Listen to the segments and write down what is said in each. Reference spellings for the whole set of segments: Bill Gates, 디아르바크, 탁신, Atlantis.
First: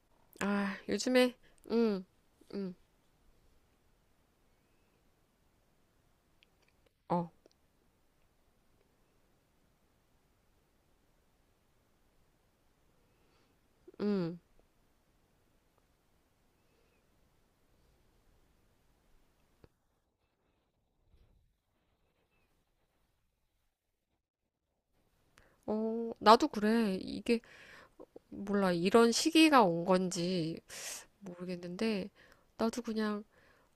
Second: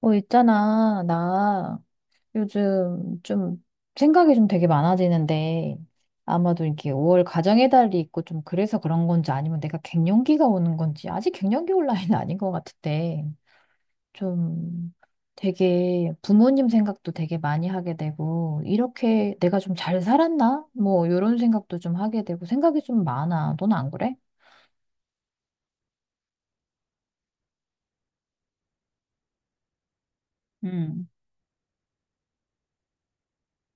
아, 있잖아. 요즘에, 나 응, 응, 요즘 좀 생각이 좀 되게 많아지는데 아마도 이렇게 5월 어, 가정의 달이 있고 좀 그래서 그런 건지 아니면 내가 갱년기가 오는 건지 아직 갱년기 올 나이는 아닌 것 같은데 응. 좀 되게 부모님 생각도 되게 많이 하게 되고 이렇게 내가 좀 잘 살았나? 뭐 이런 생각도 좀 하게 되고 생각이 좀 많아. 넌 안 그래? 어, 나도 그래. 이게, 몰라. 이런 시기가 온 건지 응, 모르겠는데, 나도 그냥,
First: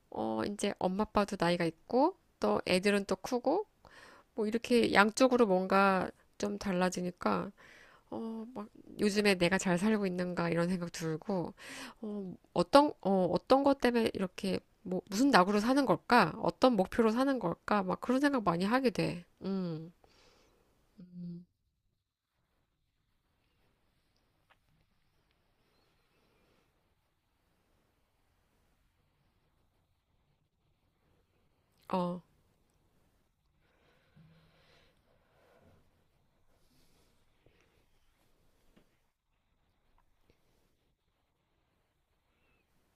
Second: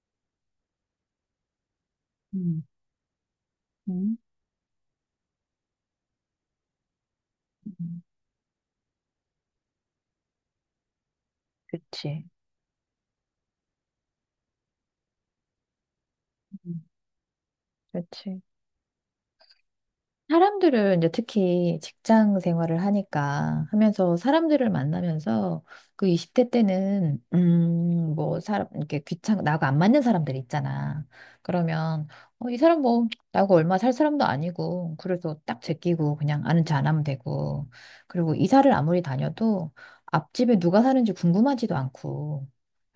어, 이제 엄마 아빠도 나이가 있고, 또 응, 애들은 또 크고, 응, 뭐 이렇게 양쪽으로 뭔가 좀 달라지니까, 음, 어, 막, 요즘에 내가 잘 살고 있는가 이런 생각 들고, 그치. 어, 어떤, 어, 어떤 것 때문에 이렇게, 뭐, 무슨 낙으로 사는 걸까? 어떤 음. 목표로 사는 걸까? 막 그런 그치. 생각 많이 하게 돼. 음. 사람들을 이제 특히 직장 생활을 하니까 하면서 사람들을 만나면서 그 20대 때는 뭐 사람 이렇게 귀찮 나하고 안 맞는 사람들 있잖아. 그러면 어, 이 사람 뭐 나하고 얼마 살 사람도 아니고 그래서 딱 제끼고 그냥 아는 척 안 하면 되고 그리고 이사를 아무리 다녀도 앞집에 누가 사는지 궁금하지도 않고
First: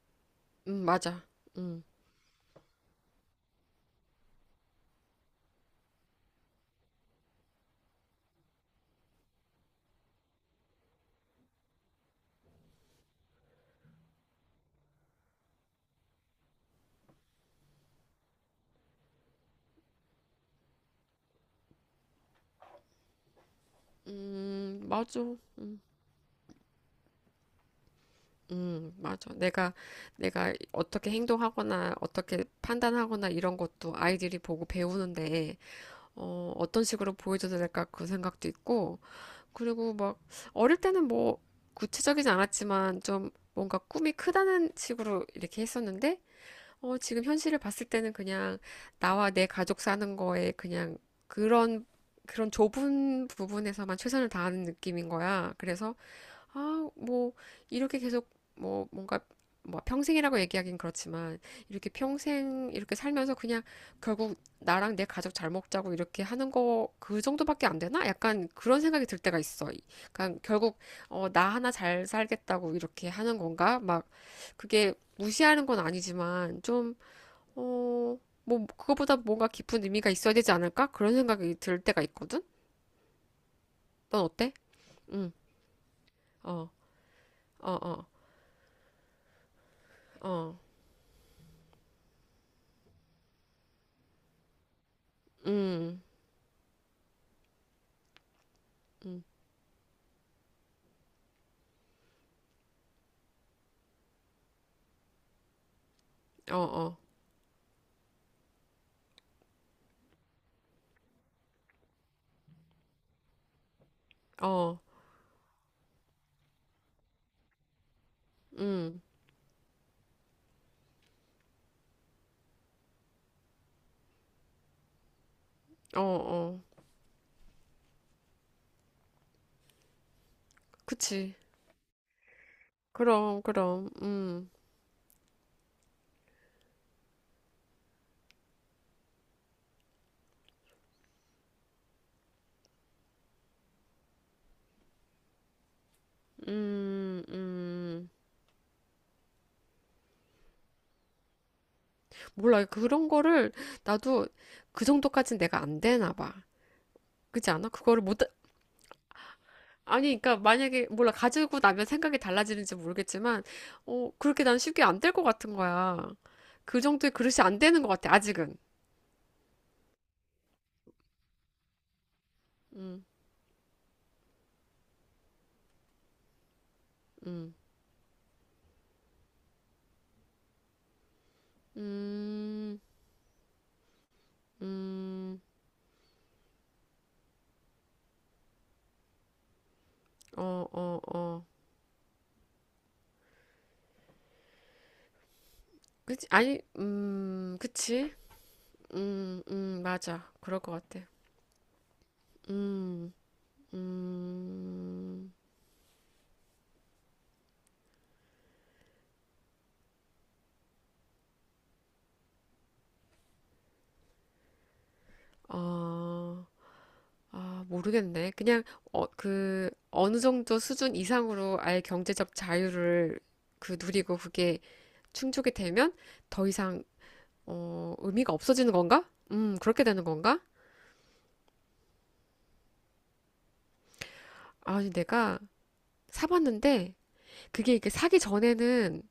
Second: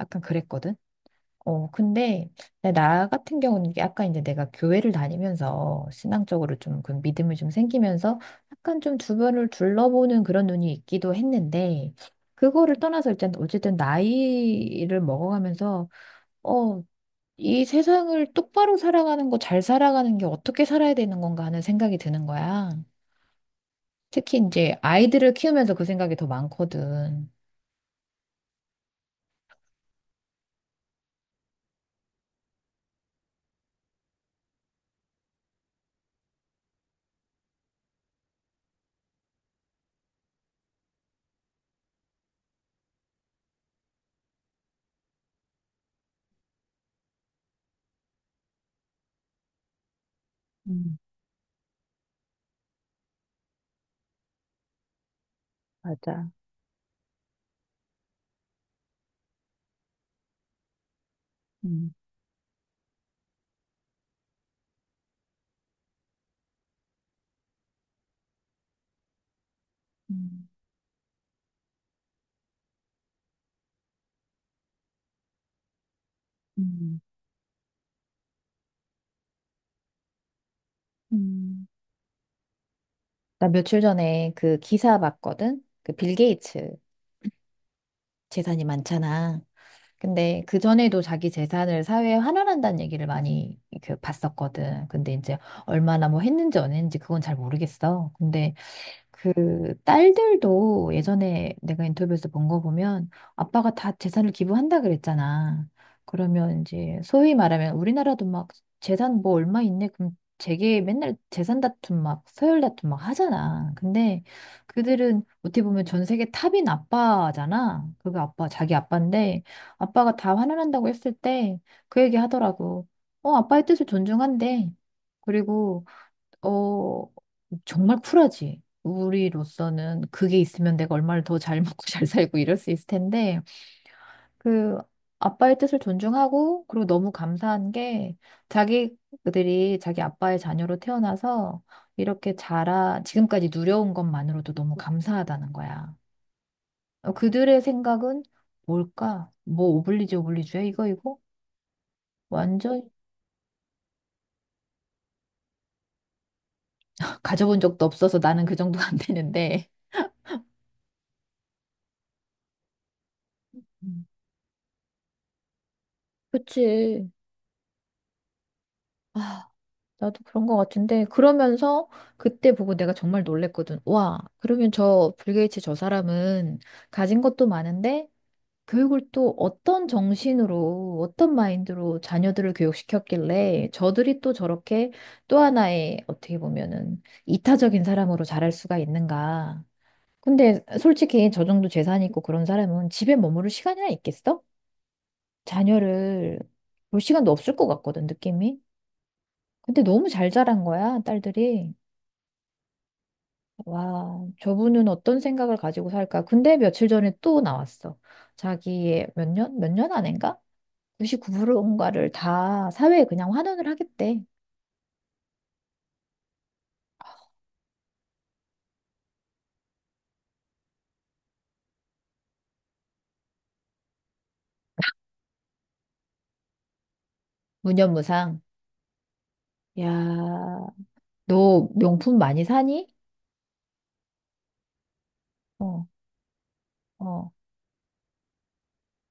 약간 그랬거든. 맞아. 음, 근데 나 같은 경우는 약간 이제 내가 교회를 다니면서 신앙적으로 좀 그 믿음이 좀 생기면서 약간 좀 주변을 둘러보는 그런 눈이 있기도 했는데 그거를 떠나서 일단 어쨌든 나이를 먹어가면서 어, 이 세상을 똑바로 살아가는 거, 잘 살아가는 게 어떻게 살아야 되는 건가 하는 생각이 드는 거야. 특히 이제 아이들을 맞아. 키우면서 그 생각이 더 많거든. 맞아. 내가 어떻게 행동하거나, 어떻게 판단하거나 이런 것도 아이들이 보고 배우는데, 어, 어떤 식으로 보여줘야 될까 그 생각도 있고, 그리고 막, 어릴 때는 뭐, 구체적이지 않았지만, 좀 뭔가 꿈이 크다는 식으로 이렇게 했었는데, 어, 지금 현실을 봤을 때는 그냥 나와 내 가족 사는 거에 그냥 음, 그런, 그런 좁은 부분에서만 최선을 다하는 느낌인 거야. 그래서, 맞아. 아, 뭐, 이렇게 계속, 뭐, 뭔가, 뭐, 평생이라고 얘기하긴 그렇지만, 음, 이렇게 평생, 이렇게 살면서 그냥 결국 나랑 내 가족 잘 먹자고 이렇게 하는 거, 그 정도밖에 안 되나? 약간 그런 생각이 들 때가 있어. 그러니까 음. 결국, 어, 나 하나 잘 살겠다고 이렇게 하는 건가? 막, 그게 무시하는 건 아니지만, 좀, 음, 어, 뭐, 그거보다 뭔가 깊은 의미가 있어야 되지 않을까? 그런 생각이 음. 들 때가 있거든? 나 며칠 넌 전에 어때? 그 기사 응, 봤거든? 그 빌 어, 게이츠 어, 어, 재산이 많잖아. 근데 어, 그 전에도 자기 재산을 사회에 환원한다는 얘기를 많이 그 봤었거든. 근데 이제 얼마나 뭐 했는지 안 했는지 그건 잘 모르겠어. 근데 그 딸들도 예전에 내가 인터뷰에서 본 거 보면 아빠가 다 재산을 기부한다 그랬잖아. 어, 그러면 이제 어, 소위 말하면 우리나라도 막 재산 뭐 얼마 있네 그럼 제게 맨날 재산 다툼 막 서열 다툼 막 하잖아. 근데 어, 그들은 어떻게 보면 전 세계 탑인 아빠잖아. 그거 아빠 자기 음, 아빠인데 아빠가 다 환원한다고 했을 때 그 얘기 하더라고. 아빠의 뜻을 존중한대. 그리고 어, 어. 어 정말 쿨하지. 우리로서는 그게 있으면 내가 얼마를 그치. 더 잘 먹고 잘 살고 이럴 수 있을 텐데, 그럼, 그럼, 그 아빠의 뜻을 존중하고, 그리고 너무 감사한 게, 자기들이 자기 아빠의 자녀로 태어나서 이렇게 자라, 지금까지 누려온 것만으로도 너무 감사하다는 거야. 음, 그들의 음. 생각은 뭘까? 뭐 오블리주 오블리주야? 이거, 이거? 몰라. 완전 그런 거를 나도 그 정도까진 내가 안 되나 봐. 그렇지 가져본 않아? 적도 그거를 못, 없어서 나는 그 정도 안 되는데. 아니, 그러니까 만약에, 몰라. 가지고 나면 생각이 달라지는지 모르겠지만, 음. 어, 그렇게 난 쉽게 안 될 것 같은 거야. 그 그치. 정도의 그릇이 안 되는 것 같아, 아직은. 아, 나도 그런 것 같은데 그러면서 그때 보고 내가 음, 정말 놀랬거든. 와, 그러면 저 빌 게이츠 저 사람은 가진 것도 음, 많은데 교육을 또 어떤 정신으로 어떤 마인드로 자녀들을 음, 교육시켰길래 저들이 또 저렇게 또 음, 하나의 어떻게 보면은 이타적인 사람으로 자랄 수가 있는가. 어, 근데 어, 솔직히 어. 저 정도 재산 있고 그런 사람은 집에 머무를 시간이나 있겠어? 그치? 자녀를 아니, 볼 시간도 없을 것 같거든, 그치? 느낌이. 근데 너무 잘 맞아. 그럴 자란 것 거야, 같아. 딸들이. 음, 와, 저분은 어떤 음, 생각을 가지고 살까? 근데 며칠 전에 또 나왔어. 자기의 몇 년? 몇 년 안인가? 99%인가를 다 사회에 그냥 환원을 하겠대. 어, 아, 모르겠네. 그냥, 어, 그, 어느 정도 수준 이상으로 아예 경제적 자유를 그 누리고 그게 충족이 되면 더 이상, 어, 의미가 무념무상. 없어지는 건가? 그렇게 되는 건가? 야, 너 명품 많이 사니? 아니, 내가 어, 사봤는데, 어, 그게 이렇게 사기 전에는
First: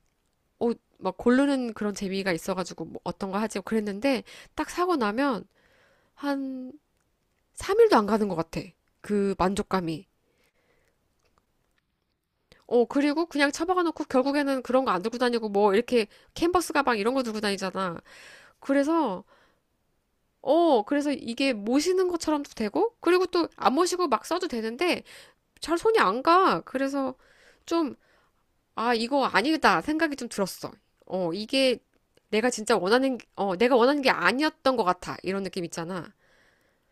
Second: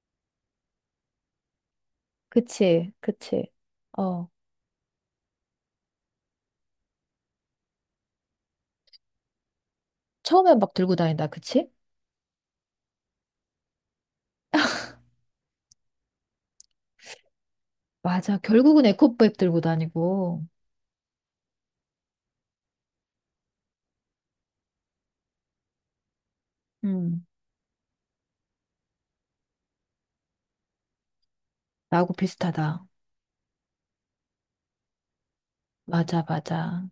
어, 막 고르는 그런 재미가 있어가지고 그치, 뭐 어떤 거 그치. 하지 그랬는데 어, 딱 사고 나면 한 3일도 안 가는 것 같아. 그 만족감이. 처음엔 막 들고 다닌다, 그치? 어, 그리고 그냥 처박아 놓고 결국에는 그런 거 안 들고 다니고 뭐 이렇게 캔버스 가방 이런 거 들고 다니잖아. 맞아. 결국은 그래서 에코백 들고 다니고. 어, 그래서 이게 모시는 것처럼도 되고 그리고 또 안 모시고 막 써도 되는데 잘 손이 안 가. 그래서 음, 좀 아, 이거 아니다 생각이 좀 들었어. 어, 이게 나하고 내가 진짜 비슷하다. 원하는, 어, 내가 원하는 게 아니었던 것 같아. 이런 느낌 있잖아. 맞아, 맞아.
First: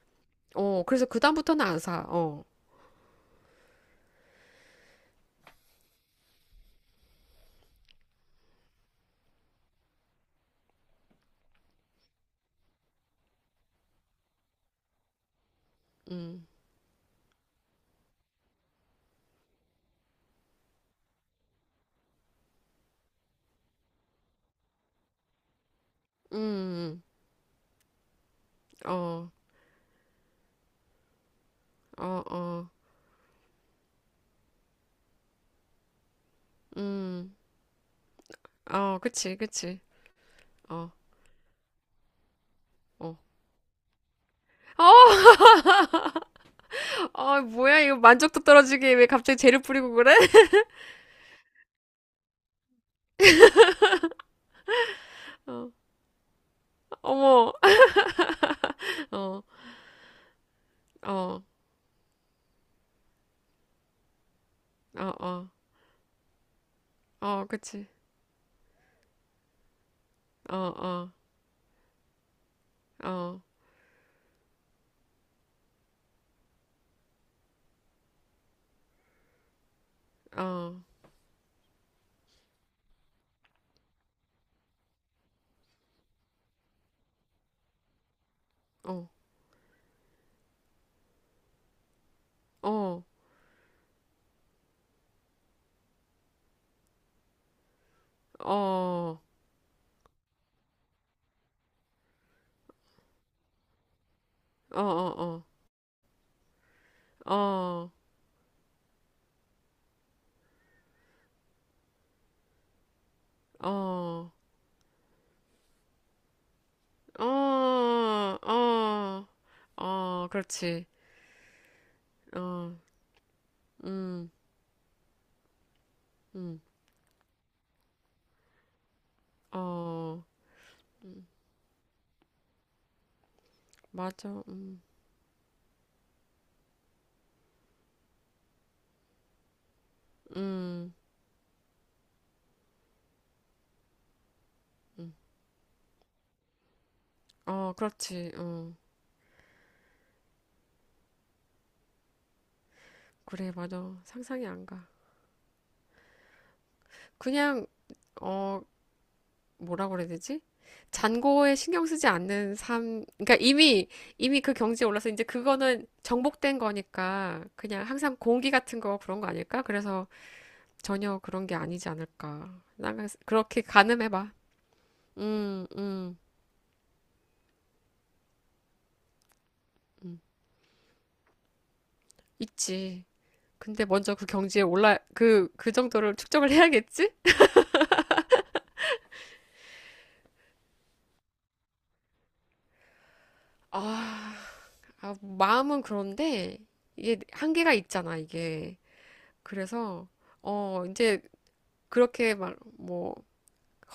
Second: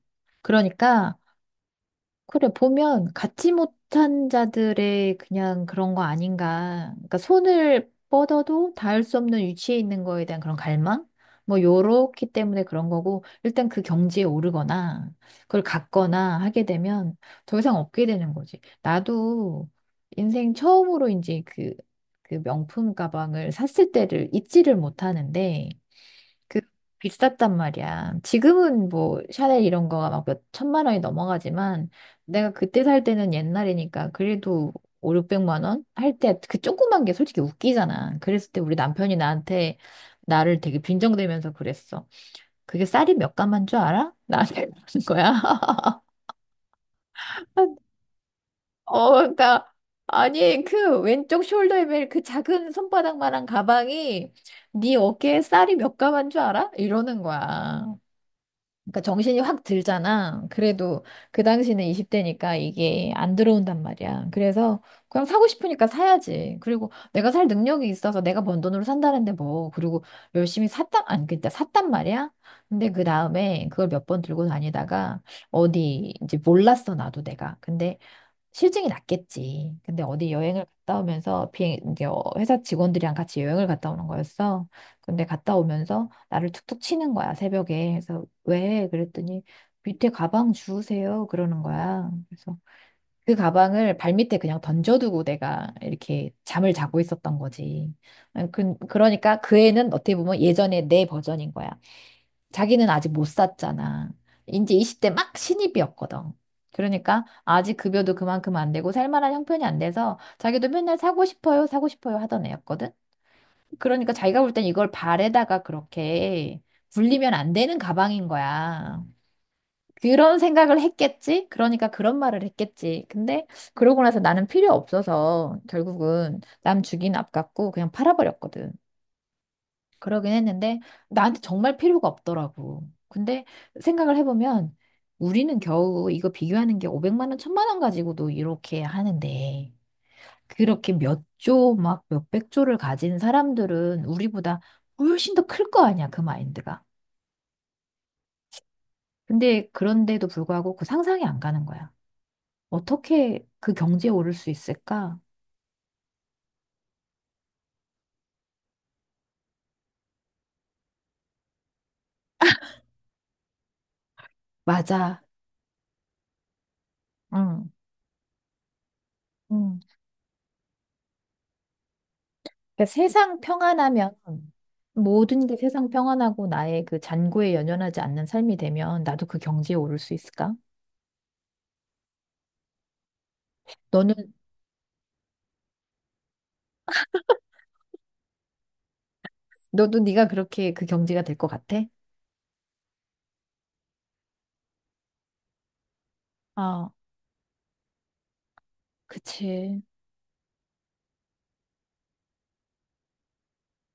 어, 그래서 그러니까 그다음부터는 안 사. 어, 그래, 보면 갖지 못한 자들의 그냥 그런 거 아닌가. 그러니까 손을 뻗어도 닿을 수 없는 위치에 있는 거에 대한 그런 갈망? 뭐, 요렇기 때문에 그런 거고, 일단 그 경지에 오르거나, 그걸 갖거나 음, 하게 되면 더 이상 없게 되는 거지. 나도 인생 처음으로 이제 그 명품 가방을 샀을 때를 잊지를 못하는데, 그 음, 비쌌단 말이야. 지금은 뭐 어, 샤넬 이런 거가 막 몇 천만 원이 넘어가지만 어, 내가 어, 그때 살 때는 옛날이니까 그래도 5, 600만 원 할 때 그 조그만 게 음, 솔직히 웃기잖아. 그랬을 때 우리 어, 남편이 그치, 나한테 그치. 나를 되게 어, 빈정대면서 그랬어. 그게 쌀이 어. 몇 가만 줄 알아? 나한테 그러는 거야. 어, 아, 뭐야, 이거 만족도 떨어지게 왜 갑자기 재를 그러니까 뿌리고 그래? 아니 그 왼쪽 숄더에 매일 그 작은 손바닥만한 가방이 네 어깨에 어, 쌀이 몇 가만 줄 알아? 이러는 어머, 거야. 그러니까 정신이 어, 확 들잖아. 그래도 그 어, 당시는 20대니까 이게 안 들어온단 말이야. 그래서 어, 그냥 사고 어, 싶으니까 사야지. 그리고 내가 어, 살 능력이 그치. 있어서 내가 번 돈으로 산다는데 뭐. 그리고 어, 열심히 샀단, 어, 아니, 그때 샀단 말이야. 근데 그 어, 다음에 그걸 몇 번 들고 다니다가 어디 이제 몰랐어, 나도 내가. 근데 싫증이 났겠지. 근데 어디 여행을 어, 갔다 오면서 비행 이제 회사 직원들이랑 같이 여행을 갔다 오는 거였어. 근데 갔다 오면서 나를 툭툭 치는 거야, 새벽에. 그래서 왜? 어, 그랬더니 밑에 가방 주우세요. 그러는 거야. 그래서 어, 그 가방을 발밑에 그냥 던져두고 내가 이렇게 잠을 자고 있었던 거지. 어, 어, 그러니까 그 애는 어떻게 보면 예전에 내 버전인 거야. 자기는 아직 못 샀잖아. 이제 어, 20대 막 어. 신입이었거든. 그러니까 아직 어, 급여도 그만큼 안 되고 살만한 형편이 안 돼서 자기도 맨날 사고 싶어요, 사고 싶어요 하던 애였거든. 그러니까 어, 자기가 볼 땐 이걸 발에다가 그렇게 어, 굴리면 안 되는 가방인 거야. 어, 어, 그런 생각을 그렇지. 했겠지? 그러니까 그런 말을 어, 했겠지. 근데 그러고 나서 음, 나는 필요 없어서 결국은 음, 남 주긴 아깝고 그냥 팔아버렸거든. 어, 그러긴 했는데 나한테 정말 필요가 없더라고. 근데 생각을 맞아. 해보면 우리는 겨우 이거 비교하는 게 500만 원, 1000만 원 가지고도 이렇게 하는데 그렇게 음, 몇 조, 막 몇백 조를 가진 사람들은 우리보다 음. 훨씬 더 클 거 아니야, 그 마인드가. 어, 그렇지. 어, 근데 그런데도 불구하고 그 상상이 안 가는 거야. 어떻게 그래, 그 맞아. 경지에 오를 상상이 수 안 가. 있을까? 그냥, 어, 뭐라고 그래야 되지? 잔고에 신경 쓰지 않는 삶, 그러니까 이미, 이미 그 경지에 올라서 맞아. 이제 그거는 정복된 거니까 응. 그냥 항상 공기 같은 거 그런 거 아닐까? 응. 그래서 전혀 그런 게 아니지 않을까. 그러니까 나가 세상 그렇게 평안하면 가늠해봐. 모든 게 음, 세상 음, 평안하고 나의 그 잔고에 연연하지 않는 삶이 되면 나도 그 경지에 오를 수 음. 있을까? 있지. 근데 너는 먼저 그 경지에 올라, 그 정도를 축적을 해야겠지? 너도 네가 그렇게 그 경지가 될 것 같아? 아, 아, 마음은 그런데 아, 이게 한계가 있잖아, 이게. 그치. 그래서, 어, 이제 그렇게 막, 뭐,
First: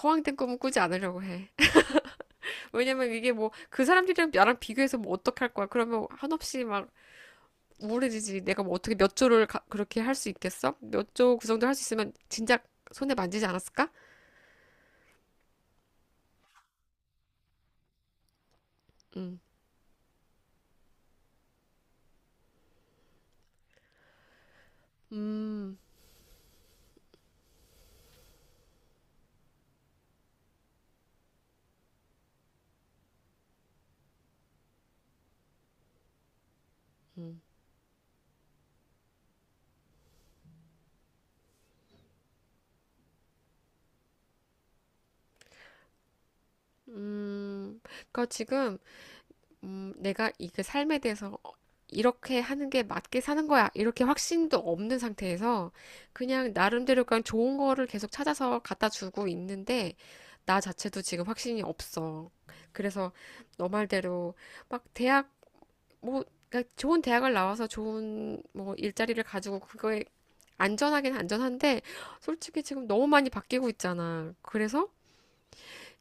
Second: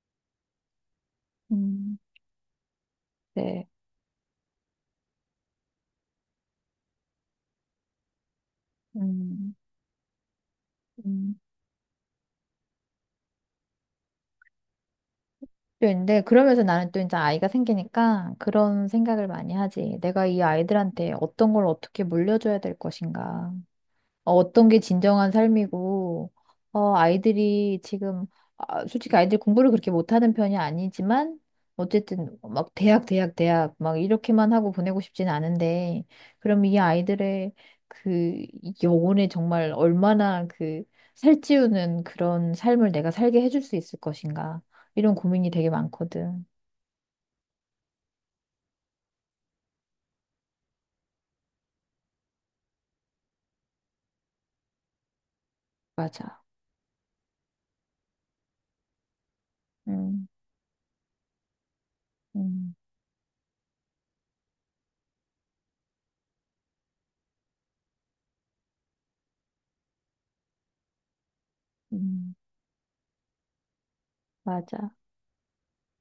허황된 꿈은 꾸지 않으려고 해. 음, 왜냐면 이게 뭐, 네. 그 사람들이랑 나랑 비교해서 뭐 어떻게 할 거야. 그러면 한없이 막, 우울해지지. 내가 뭐 어떻게 몇 조를 음, 가- 그렇게 할 수 있겠어? 몇 조 음. 그 정도 할 수 있으면 진작 손에 만지지 않았을까? 또 근데 그러면서 나는 또 이제 아이가 생기니까 그런 생각을 음, 많이 하지. 내가 이 아이들한테 어떤 걸 어떻게 물려줘야 될 것인가. 어떤 게 진정한 음, 삶이고, 아이들이 지금, 아, 솔직히 아이들 공부를 그렇게 못하는 편이 아니지만, 어쨌든 막 대학, 대학, 대학, 막 이렇게만 하고 보내고 싶진 않은데, 그럼 이 음, 아이들의 그 영혼에 정말 얼마나 그 살찌우는 그런 삶을 내가 살게 해줄 수 있을 것인가, 이런 고민이 되게 많거든. 그러니까 지금 내가 이그 삶에 대해서 어, 이렇게 하는 게 맞게 사는 거야. 이렇게 확신도 없는 상태에서 맞아. 그냥 나름대로 그냥 좋은 거를 계속 찾아서 갖다 주고 있는데 음, 나 자체도 지금 확신이 없어. 음, 그래서 너 말대로 막 대학 뭐 그러니까 좋은 대학을 나와서 좋은 뭐 일자리를 가지고 그거에 안전하긴 안전한데 음, 솔직히 지금 너무 많이 바뀌고 있잖아. 그래서 맞아.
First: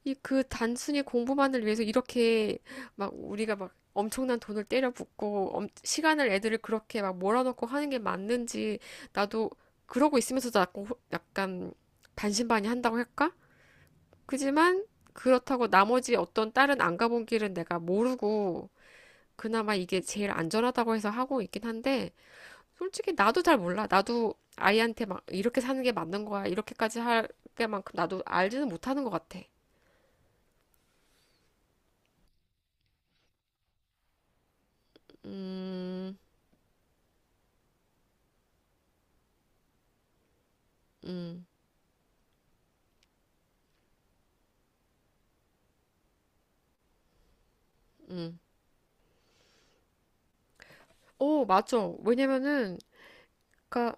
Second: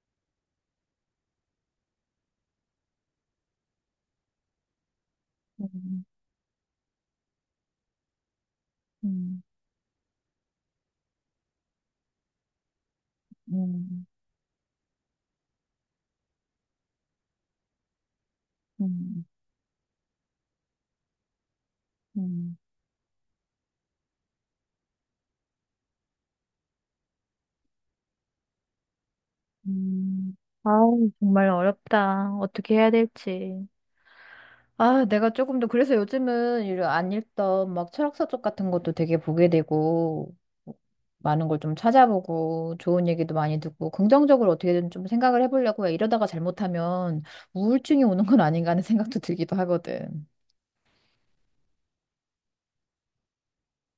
이 그 단순히 공부만을 위해서 이렇게 막 우리가 막 엄청난 돈을 때려 붓고 엄- 음, 시간을 애들을 그렇게 막 몰아넣고 하는 게 맞는지 음, 나도 그러고 있으면서도 약간, 호- 약간 반신반의 한다고 할까? 음, 그지만 그렇다고 나머지 어떤 다른 안 가본 길은 내가 모르고 음, 그나마 이게 제일 안전하다고 해서 하고 있긴 한데, 음. 솔직히 나도 잘 몰라. 나도 아이한테 막 이렇게 사는 게 맞는 거야. 이렇게까지 할 게만큼 나도 알지는 못하는 것 같아. 음, 아우, 정말 어렵다. 어떻게 해야 될지. 아, 내가 조금 더, 그래서 음, 요즘은 이런 안 읽던 막 철학서 쪽 같은 것도 되게 보게 되고, 음, 많은 걸 좀 찾아보고, 좋은 얘기도 많이 듣고, 긍정적으로 어떻게든 좀 생각을 해보려고 해. 이러다가 잘못하면 우울증이 오는 음. 건 아닌가 하는 생각도 들기도 하거든. 오, 맞죠. 왜냐면은, 그니까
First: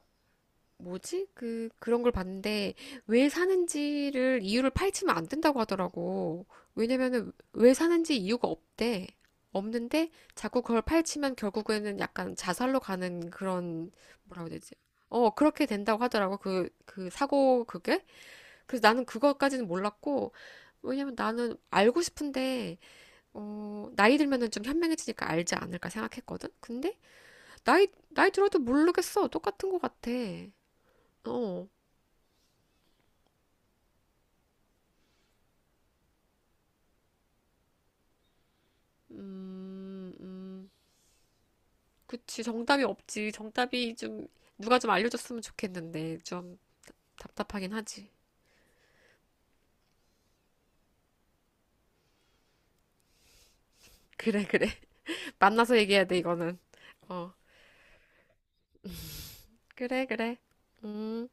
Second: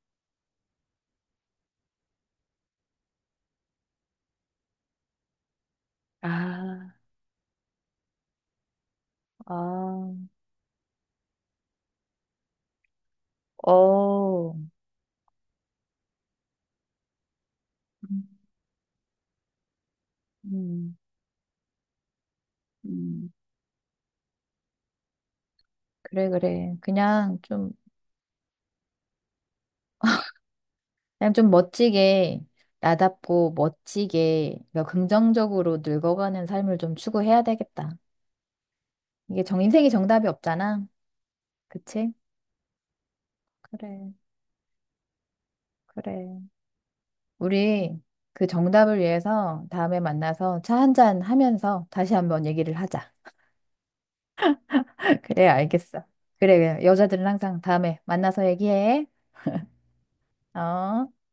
뭐지? 그, 그런 걸 봤는데, 왜 사는지를, 이유를 파헤치면 안 된다고 하더라고. 아, 왜냐면은, 왜 사는지 이유가 없대. 없는데, 아, 자꾸 그걸 파헤치면 결국에는 약간 자살로 가는 그런, 뭐라고 어, 해야 되지? 어, 그렇게 된다고 하더라고. 그, 그 사고, 그게? 음. 그래서 나는 그거까지는 몰랐고, 음, 왜냐면 나는 알고 싶은데, 음. 어, 나이 들면은 좀 현명해지니까 알지 않을까 그래, 생각했거든? 그래. 근데, 그냥 좀 나이 들어도 모르겠어. 똑같은 것 같아. 그냥 좀 어. 멋지게 나답고 멋지게 그러니까 긍정적으로 늙어가는 삶을 좀 추구해야 되겠다. 이게 정 인생이 음, 정답이 음. 없잖아. 그치? 그치, 정답이 없지. 정답이 그래, 좀, 누가 좀 알려줬으면 좋겠는데, 그래. 좀 답답하긴 우리 하지. 그 정답을 위해서 다음에 만나서 차 한 잔 하면서 다시 한번 얘기를 하자. 그래, 그래. 그래, 만나서 알겠어. 얘기해야 돼, 그래, 이거는. 그래. 여자들은 어, 항상 다음에 만나서 얘기해. 그래, 그래. 어? 음.